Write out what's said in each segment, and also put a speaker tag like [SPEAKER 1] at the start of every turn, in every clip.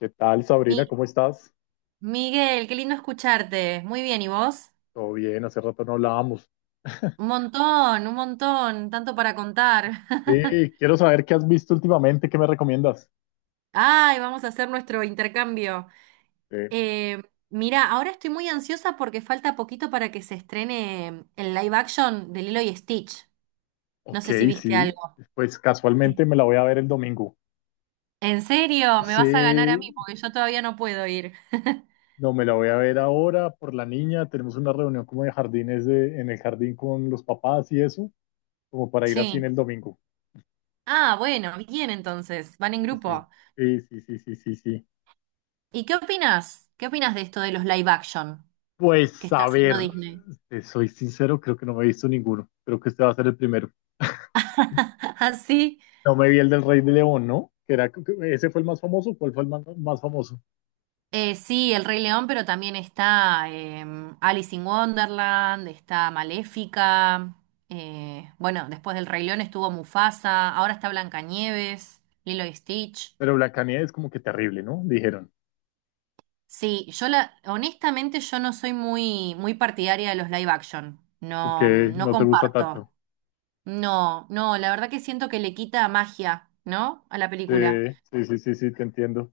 [SPEAKER 1] ¿Qué tal, Sabrina?
[SPEAKER 2] Mi-
[SPEAKER 1] ¿Cómo estás?
[SPEAKER 2] Miguel, qué lindo escucharte. Muy bien, ¿y vos?
[SPEAKER 1] Todo bien, hace rato no hablábamos.
[SPEAKER 2] Un montón, tanto para contar.
[SPEAKER 1] Quiero saber qué has visto últimamente, ¿qué me recomiendas?
[SPEAKER 2] Ay, vamos a hacer nuestro intercambio.
[SPEAKER 1] Eh,
[SPEAKER 2] Eh, mira, ahora estoy muy ansiosa porque falta poquito para que se estrene el live action de Lilo y Stitch. No
[SPEAKER 1] ok,
[SPEAKER 2] sé si viste
[SPEAKER 1] sí,
[SPEAKER 2] algo.
[SPEAKER 1] pues casualmente
[SPEAKER 2] Sí.
[SPEAKER 1] me la voy a ver el domingo.
[SPEAKER 2] ¿En serio? Me vas a ganar a mí
[SPEAKER 1] Sí,
[SPEAKER 2] porque yo todavía no puedo ir.
[SPEAKER 1] no, me la voy a ver ahora por la niña. Tenemos una reunión como de en el jardín con los papás y eso, como para ir así en
[SPEAKER 2] Sí.
[SPEAKER 1] el domingo.
[SPEAKER 2] Ah, bueno, bien entonces, van en
[SPEAKER 1] Sí,
[SPEAKER 2] grupo.
[SPEAKER 1] sí, sí, sí, sí, sí, sí.
[SPEAKER 2] ¿Y qué opinas? ¿Qué opinas de esto de los live action que
[SPEAKER 1] Pues
[SPEAKER 2] está
[SPEAKER 1] a ver,
[SPEAKER 2] haciendo Disney?
[SPEAKER 1] te soy sincero, creo que no me he visto ninguno. Creo que este va a ser el primero.
[SPEAKER 2] Así.
[SPEAKER 1] No me vi el del Rey de León, ¿no? Ese fue el más famoso, ¿cuál fue el más famoso?
[SPEAKER 2] Sí, El Rey León, pero también está Alice in Wonderland, está Maléfica. Bueno, después del Rey León estuvo Mufasa, ahora está Blancanieves, Lilo y Stitch.
[SPEAKER 1] Pero Blancanieves es como que terrible, ¿no? Dijeron
[SPEAKER 2] Sí, honestamente yo no soy muy, muy partidaria de los live action. No,
[SPEAKER 1] que
[SPEAKER 2] no
[SPEAKER 1] no te gusta
[SPEAKER 2] comparto.
[SPEAKER 1] tanto.
[SPEAKER 2] No, no, la verdad que siento que le quita magia, ¿no? A la
[SPEAKER 1] Sí,
[SPEAKER 2] película.
[SPEAKER 1] sí, sí, sí, sí, te entiendo.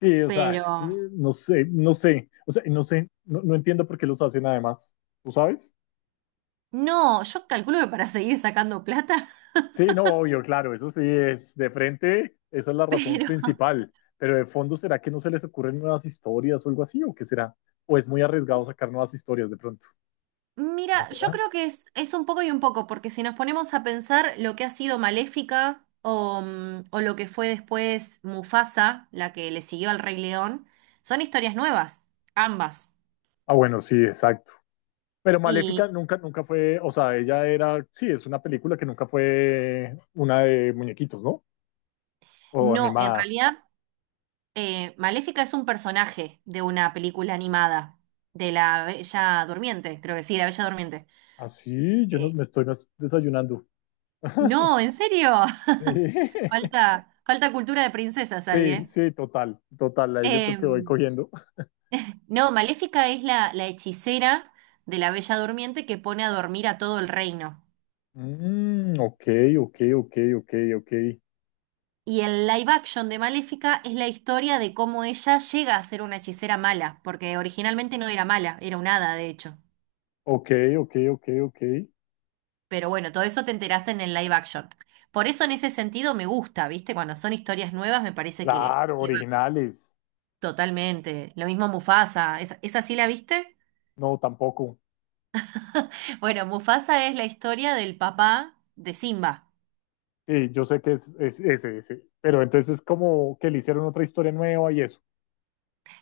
[SPEAKER 1] Sí, o sea,
[SPEAKER 2] Pero
[SPEAKER 1] es que no sé, o sea, no, no entiendo por qué los hacen además, ¿tú sabes?
[SPEAKER 2] no, yo calculo que para seguir sacando plata,
[SPEAKER 1] Sí, no, obvio, claro, eso sí es de frente, esa es la razón
[SPEAKER 2] pero
[SPEAKER 1] principal, pero de fondo, ¿será que no se les ocurren nuevas historias o algo así, o qué será? ¿O es muy arriesgado sacar nuevas historias de pronto? ¿No
[SPEAKER 2] mira, yo
[SPEAKER 1] será?
[SPEAKER 2] creo que es un poco y un poco, porque si nos ponemos a pensar lo que ha sido Maléfica o o lo que fue después Mufasa, la que le siguió al Rey León, son historias nuevas, ambas.
[SPEAKER 1] Ah, bueno, sí, exacto. Pero Maléfica
[SPEAKER 2] Y
[SPEAKER 1] nunca, nunca fue, o sea, sí, es una película que nunca fue una de muñequitos, ¿no? O
[SPEAKER 2] no, en
[SPEAKER 1] animada.
[SPEAKER 2] realidad, Maléfica es un personaje de una película animada, de la Bella Durmiente, creo que sí, la Bella Durmiente.
[SPEAKER 1] Así, yo no,
[SPEAKER 2] Eh,
[SPEAKER 1] me estoy desayunando.
[SPEAKER 2] no, ¿en serio?
[SPEAKER 1] Sí,
[SPEAKER 2] Falta, falta cultura de princesas ahí,
[SPEAKER 1] sí,
[SPEAKER 2] ¿eh?
[SPEAKER 1] sí, total, total, ahí yo creo
[SPEAKER 2] Eh,
[SPEAKER 1] que voy cogiendo.
[SPEAKER 2] No, Maléfica es la hechicera de la Bella Durmiente que pone a dormir a todo el reino.
[SPEAKER 1] Ok, ok, ok, ok, ok,
[SPEAKER 2] Y el live action de Maléfica es la historia de cómo ella llega a ser una hechicera mala, porque originalmente no era mala, era un hada, de hecho.
[SPEAKER 1] ok, ok, ok, ok.
[SPEAKER 2] Pero bueno, todo eso te enterás en el live action. Por eso en ese sentido me gusta, ¿viste? Cuando son historias nuevas me parece
[SPEAKER 1] Claro,
[SPEAKER 2] que va
[SPEAKER 1] originales.
[SPEAKER 2] totalmente. Lo mismo Mufasa, ¿esa, esa sí la viste?
[SPEAKER 1] No, tampoco.
[SPEAKER 2] Bueno, Mufasa es la historia del papá de Simba.
[SPEAKER 1] Sí, yo sé que es ese, ese. Pero entonces es como que le hicieron otra historia nueva y eso.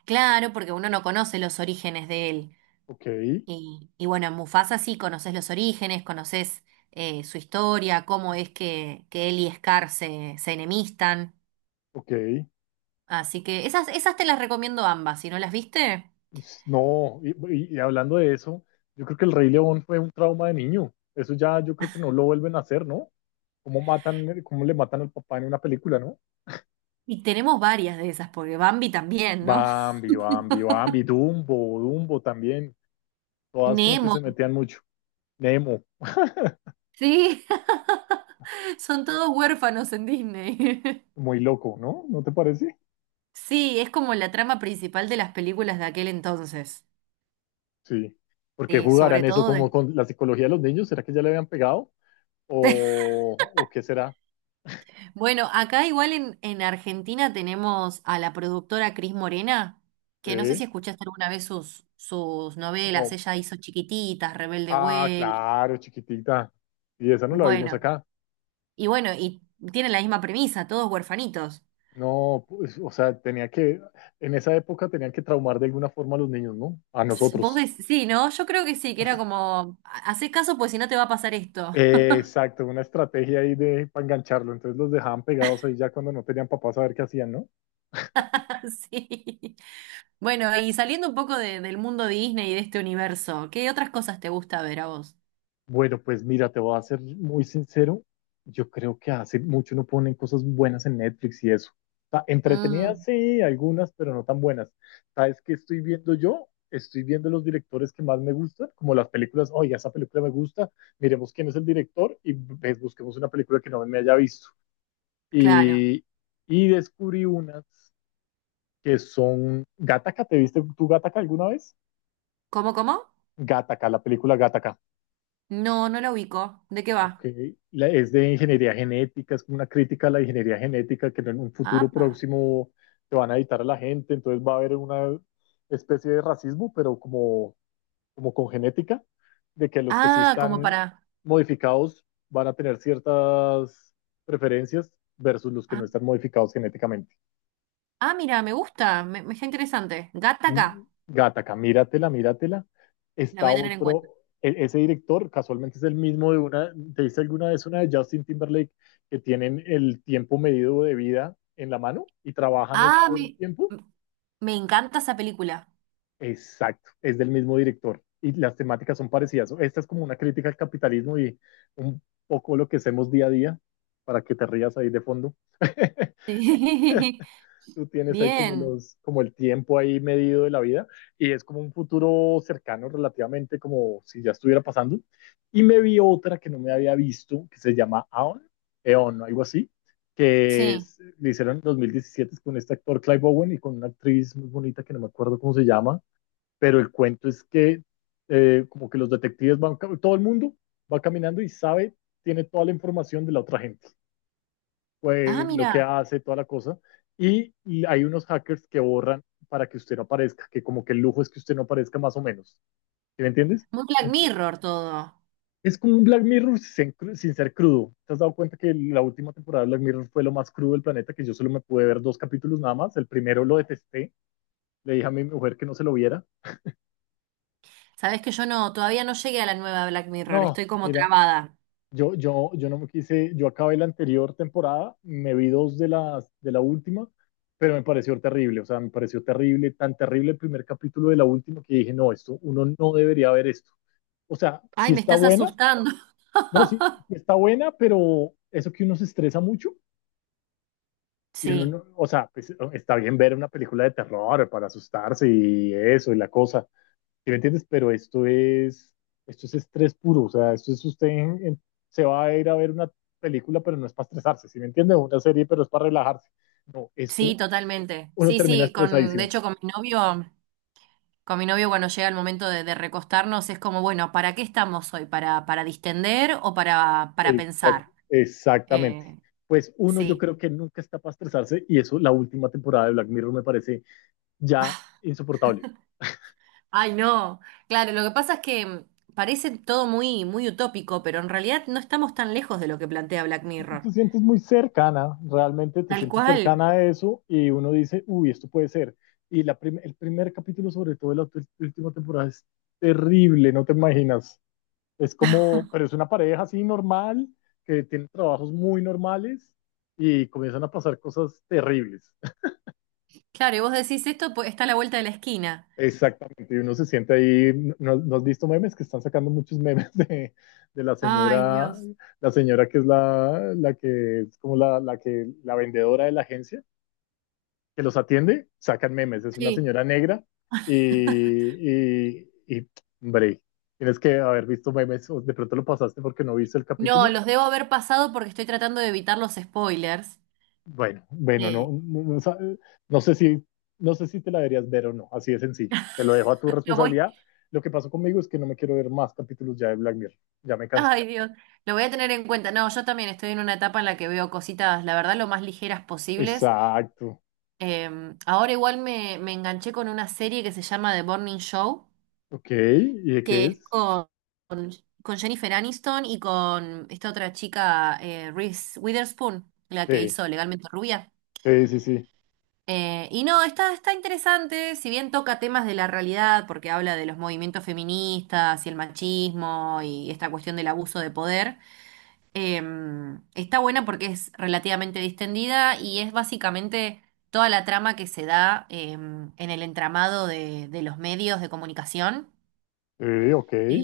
[SPEAKER 2] Claro, porque uno no conoce los orígenes de él.
[SPEAKER 1] Ok,
[SPEAKER 2] Y bueno, en Mufasa sí conoces los orígenes, conoces su historia, cómo es que él y Scar se enemistan.
[SPEAKER 1] ok.
[SPEAKER 2] Así que esas, esas te las recomiendo ambas, si no las viste.
[SPEAKER 1] Pues, no, y hablando de eso, yo creo que el Rey León fue un trauma de niño. Eso ya yo creo que no lo vuelven a hacer, ¿no? Cómo le matan al papá en una película, ¿no?
[SPEAKER 2] Y tenemos varias de esas, porque Bambi también, ¿no?
[SPEAKER 1] Bambi, Bambi, Dumbo, Dumbo también. Todas como que
[SPEAKER 2] Nemo.
[SPEAKER 1] se metían mucho. Nemo,
[SPEAKER 2] Sí, son todos huérfanos en Disney.
[SPEAKER 1] muy loco, ¿no? ¿No te parece?
[SPEAKER 2] Sí, es como la trama principal de las películas de aquel entonces.
[SPEAKER 1] Sí. ¿Por qué
[SPEAKER 2] Sí, sobre
[SPEAKER 1] jugarán eso
[SPEAKER 2] todo
[SPEAKER 1] como
[SPEAKER 2] de
[SPEAKER 1] con la psicología de los niños? ¿Será que ya le habían pegado? O qué será?
[SPEAKER 2] bueno, acá igual en Argentina tenemos a la productora Cris Morena, que no sé si
[SPEAKER 1] ¿Eh?
[SPEAKER 2] escuchaste alguna vez sus novelas,
[SPEAKER 1] No.
[SPEAKER 2] ella hizo Chiquititas, Rebelde
[SPEAKER 1] Ah,
[SPEAKER 2] Way,
[SPEAKER 1] claro, chiquitita. Y esa no la vimos
[SPEAKER 2] bueno,
[SPEAKER 1] acá.
[SPEAKER 2] y tiene la misma premisa, todos huerfanitos.
[SPEAKER 1] No, pues, o sea, en esa época tenían que traumar de alguna forma a los niños, ¿no? A
[SPEAKER 2] Vos
[SPEAKER 1] nosotros.
[SPEAKER 2] decís, sí, ¿no? Yo creo que sí, que era como, haces caso pues si no te va a pasar esto.
[SPEAKER 1] Exacto, una estrategia ahí de para engancharlo. Entonces los dejaban pegados ahí ya cuando no tenían papás a ver qué hacían, ¿no?
[SPEAKER 2] Sí. Bueno, y saliendo un poco del mundo Disney y de este universo, ¿qué otras cosas te gusta ver a vos?
[SPEAKER 1] Bueno, pues mira, te voy a ser muy sincero. Yo creo que hace mucho no ponen cosas buenas en Netflix y eso. O sea, entretenidas,
[SPEAKER 2] Mm,
[SPEAKER 1] sí, algunas, pero no tan buenas. ¿Sabes qué estoy viendo yo? Estoy viendo los directores que más me gustan, como las películas. Oye, esa película me gusta, miremos quién es el director y pues, busquemos una película que no me haya visto.
[SPEAKER 2] claro.
[SPEAKER 1] Y, y descubrí unas que son Gataca. ¿Te viste tú Gataca alguna vez?
[SPEAKER 2] ¿Cómo, cómo?
[SPEAKER 1] Gataca, la película Gataca.
[SPEAKER 2] No, no la ubico. ¿De qué
[SPEAKER 1] Ok,
[SPEAKER 2] va?
[SPEAKER 1] Es de ingeniería genética, es como una crítica a la ingeniería genética que en un futuro
[SPEAKER 2] Apa.
[SPEAKER 1] próximo te van a editar a la gente, entonces va a haber una especie de racismo, pero como con genética, de que los que sí
[SPEAKER 2] Ah, como
[SPEAKER 1] están
[SPEAKER 2] para.
[SPEAKER 1] modificados van a tener ciertas preferencias versus los que
[SPEAKER 2] Ah,
[SPEAKER 1] no están modificados genéticamente.
[SPEAKER 2] ah, mira, me gusta. Me está interesante. Gata
[SPEAKER 1] Mm, Gataca, míratela, míratela.
[SPEAKER 2] la voy
[SPEAKER 1] Está
[SPEAKER 2] a tener en
[SPEAKER 1] otro,
[SPEAKER 2] cuenta.
[SPEAKER 1] ese director casualmente es el mismo de una, ¿te viste alguna vez una de Justin Timberlake que tienen el tiempo medido de vida en la mano y trabajan es
[SPEAKER 2] Ah,
[SPEAKER 1] por tiempo?
[SPEAKER 2] me encanta esa película.
[SPEAKER 1] Exacto, es del mismo director y las temáticas son parecidas. Esta es como una crítica al capitalismo y un poco lo que hacemos día a día para que te rías ahí de fondo.
[SPEAKER 2] Sí.
[SPEAKER 1] Tú tienes ahí como
[SPEAKER 2] Bien.
[SPEAKER 1] como el tiempo ahí medido de la vida y es como un futuro cercano relativamente como si ya estuviera pasando. Y me vi otra que no me había visto, que se llama Eon, algo así,
[SPEAKER 2] Sí.
[SPEAKER 1] le hicieron en 2017 con este actor Clive Owen y con una actriz muy bonita que no me acuerdo cómo se llama, pero el cuento es que como que los detectives van, todo el mundo va caminando y sabe, tiene toda la información de la otra gente
[SPEAKER 2] Ah,
[SPEAKER 1] lo
[SPEAKER 2] mira.
[SPEAKER 1] que hace, toda la cosa. Y hay unos hackers que borran para que usted no aparezca, que como que el lujo es que usted no aparezca más o menos. ¿Sí me entiendes?
[SPEAKER 2] Muy Black
[SPEAKER 1] Ent-
[SPEAKER 2] Mirror todo.
[SPEAKER 1] Es como un Black Mirror sin ser crudo. ¿Te has dado cuenta que la última temporada de Black Mirror fue lo más crudo del planeta? Que yo solo me pude ver dos capítulos nada más. El primero lo detesté. Le dije a mi mujer que no se lo viera.
[SPEAKER 2] Sabes que yo no, todavía no llegué a la nueva Black Mirror.
[SPEAKER 1] No,
[SPEAKER 2] Estoy como
[SPEAKER 1] mira,
[SPEAKER 2] trabada.
[SPEAKER 1] Yo no me quise, yo acabé la anterior temporada, me vi dos de de la última, pero me pareció terrible, o sea, me pareció terrible, tan terrible el primer capítulo de la última que dije, no, esto, uno no debería ver esto. O sea, sí
[SPEAKER 2] Ay, me
[SPEAKER 1] está
[SPEAKER 2] estás
[SPEAKER 1] buena,
[SPEAKER 2] asustando.
[SPEAKER 1] no, sí, sí está buena, pero eso que uno se estresa mucho, y uno
[SPEAKER 2] Sí,
[SPEAKER 1] no- o sea, pues, está bien ver una película de terror para asustarse y eso y la cosa, ¿sí me entiendes? Pero esto es estrés puro, o sea, esto es usted se va a ir a ver una película, pero no es para estresarse, ¿sí me entiende? Una serie, pero es para relajarse. No,
[SPEAKER 2] sí,
[SPEAKER 1] esto
[SPEAKER 2] totalmente.
[SPEAKER 1] uno
[SPEAKER 2] Sí,
[SPEAKER 1] termina
[SPEAKER 2] sí, con, de
[SPEAKER 1] estresadísimo.
[SPEAKER 2] hecho, con mi novio. Con mi novio, cuando llega el momento de recostarnos, es como, bueno, ¿para qué estamos hoy? Para distender o para pensar?
[SPEAKER 1] Exactamente.
[SPEAKER 2] Eh,
[SPEAKER 1] Pues uno yo
[SPEAKER 2] sí.
[SPEAKER 1] creo que nunca está para estresarse y eso la última temporada de Black Mirror me parece ya insoportable.
[SPEAKER 2] Ay, no. Claro, lo que pasa es que parece todo muy, muy utópico, pero en realidad no estamos tan lejos de lo que plantea Black Mirror.
[SPEAKER 1] Te sientes muy cercana, realmente te
[SPEAKER 2] Tal
[SPEAKER 1] sientes
[SPEAKER 2] cual.
[SPEAKER 1] cercana a eso y uno dice, uy, esto puede ser. Y el primer capítulo, sobre todo de la última temporada, es terrible, no te imaginas. Es como, pero es una pareja así normal, que tiene trabajos muy normales y comienzan a pasar cosas terribles.
[SPEAKER 2] Claro, y vos decís esto, pues, está a la vuelta de la esquina.
[SPEAKER 1] Exactamente, y uno se siente ahí, ¿no, no has visto memes? Que están sacando muchos memes de
[SPEAKER 2] Ay, Dios.
[SPEAKER 1] la señora que es la que es como la vendedora de la agencia que los atiende, sacan memes. Es una
[SPEAKER 2] Sí.
[SPEAKER 1] señora negra y hombre, tienes que haber visto memes o de pronto lo pasaste porque no viste el
[SPEAKER 2] No,
[SPEAKER 1] capítulo.
[SPEAKER 2] los debo haber pasado porque estoy tratando de evitar los spoilers.
[SPEAKER 1] Bueno, bueno,
[SPEAKER 2] Sí.
[SPEAKER 1] no, no, no, no sé si, no sé si te la deberías ver o no, así de sencillo. Te lo dejo a tu
[SPEAKER 2] Lo voy
[SPEAKER 1] responsabilidad. Lo que pasó conmigo es que no me quiero ver más capítulos ya de Black Mirror. Ya me cansó.
[SPEAKER 2] ay, Dios, lo voy a tener en cuenta. No, yo también estoy en una etapa en la que veo cositas, la verdad, lo más ligeras posibles.
[SPEAKER 1] Exacto.
[SPEAKER 2] Eh, ahora igual me enganché con una serie que se llama The Morning Show,
[SPEAKER 1] Ok. ¿Y de
[SPEAKER 2] que
[SPEAKER 1] qué
[SPEAKER 2] es
[SPEAKER 1] es?
[SPEAKER 2] con, con Jennifer Aniston y con esta otra chica, Reese Witherspoon, la que
[SPEAKER 1] Sí,
[SPEAKER 2] hizo Legalmente Rubia.
[SPEAKER 1] sí, sí, sí.
[SPEAKER 2] Y no, está, está interesante, si bien toca temas de la realidad, porque habla de los movimientos feministas y el machismo y esta cuestión del abuso de poder. Está buena porque es relativamente distendida y es básicamente toda la trama que se da en el entramado de los medios de comunicación
[SPEAKER 1] Sí, ok.
[SPEAKER 2] eh,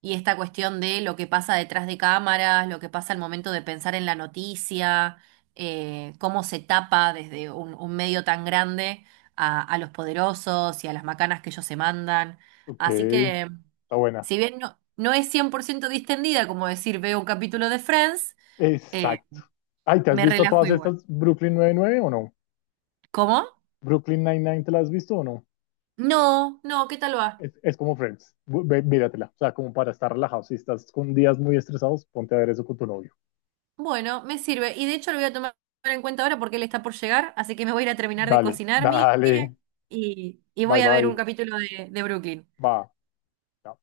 [SPEAKER 2] y esta cuestión de lo que pasa detrás de cámaras, lo que pasa al momento de pensar en la noticia, cómo se tapa desde un medio tan grande a los poderosos y a las macanas que ellos se mandan.
[SPEAKER 1] Ok.
[SPEAKER 2] Así
[SPEAKER 1] Está
[SPEAKER 2] que,
[SPEAKER 1] buena.
[SPEAKER 2] si bien no, no es 100% distendida, como decir, veo un capítulo de Friends,
[SPEAKER 1] Exacto. Ay, ¿te has
[SPEAKER 2] me
[SPEAKER 1] visto
[SPEAKER 2] relajo
[SPEAKER 1] todas
[SPEAKER 2] igual.
[SPEAKER 1] estas Brooklyn 99 o no?
[SPEAKER 2] ¿Cómo?
[SPEAKER 1] Brooklyn 99, ¿te la has visto o no?
[SPEAKER 2] No, no, ¿qué tal va?
[SPEAKER 1] Es como Friends. Míratela. O sea, como para estar relajado. Si estás con días muy estresados, ponte a ver eso con tu novio.
[SPEAKER 2] Bueno, me sirve. Y de hecho lo voy a tomar en cuenta ahora porque él está por llegar, así que me voy a ir a terminar de
[SPEAKER 1] Dale,
[SPEAKER 2] cocinar, mire,
[SPEAKER 1] dale.
[SPEAKER 2] y
[SPEAKER 1] Bye,
[SPEAKER 2] voy a ver un
[SPEAKER 1] bye.
[SPEAKER 2] capítulo de Brooklyn.
[SPEAKER 1] Va. Chao.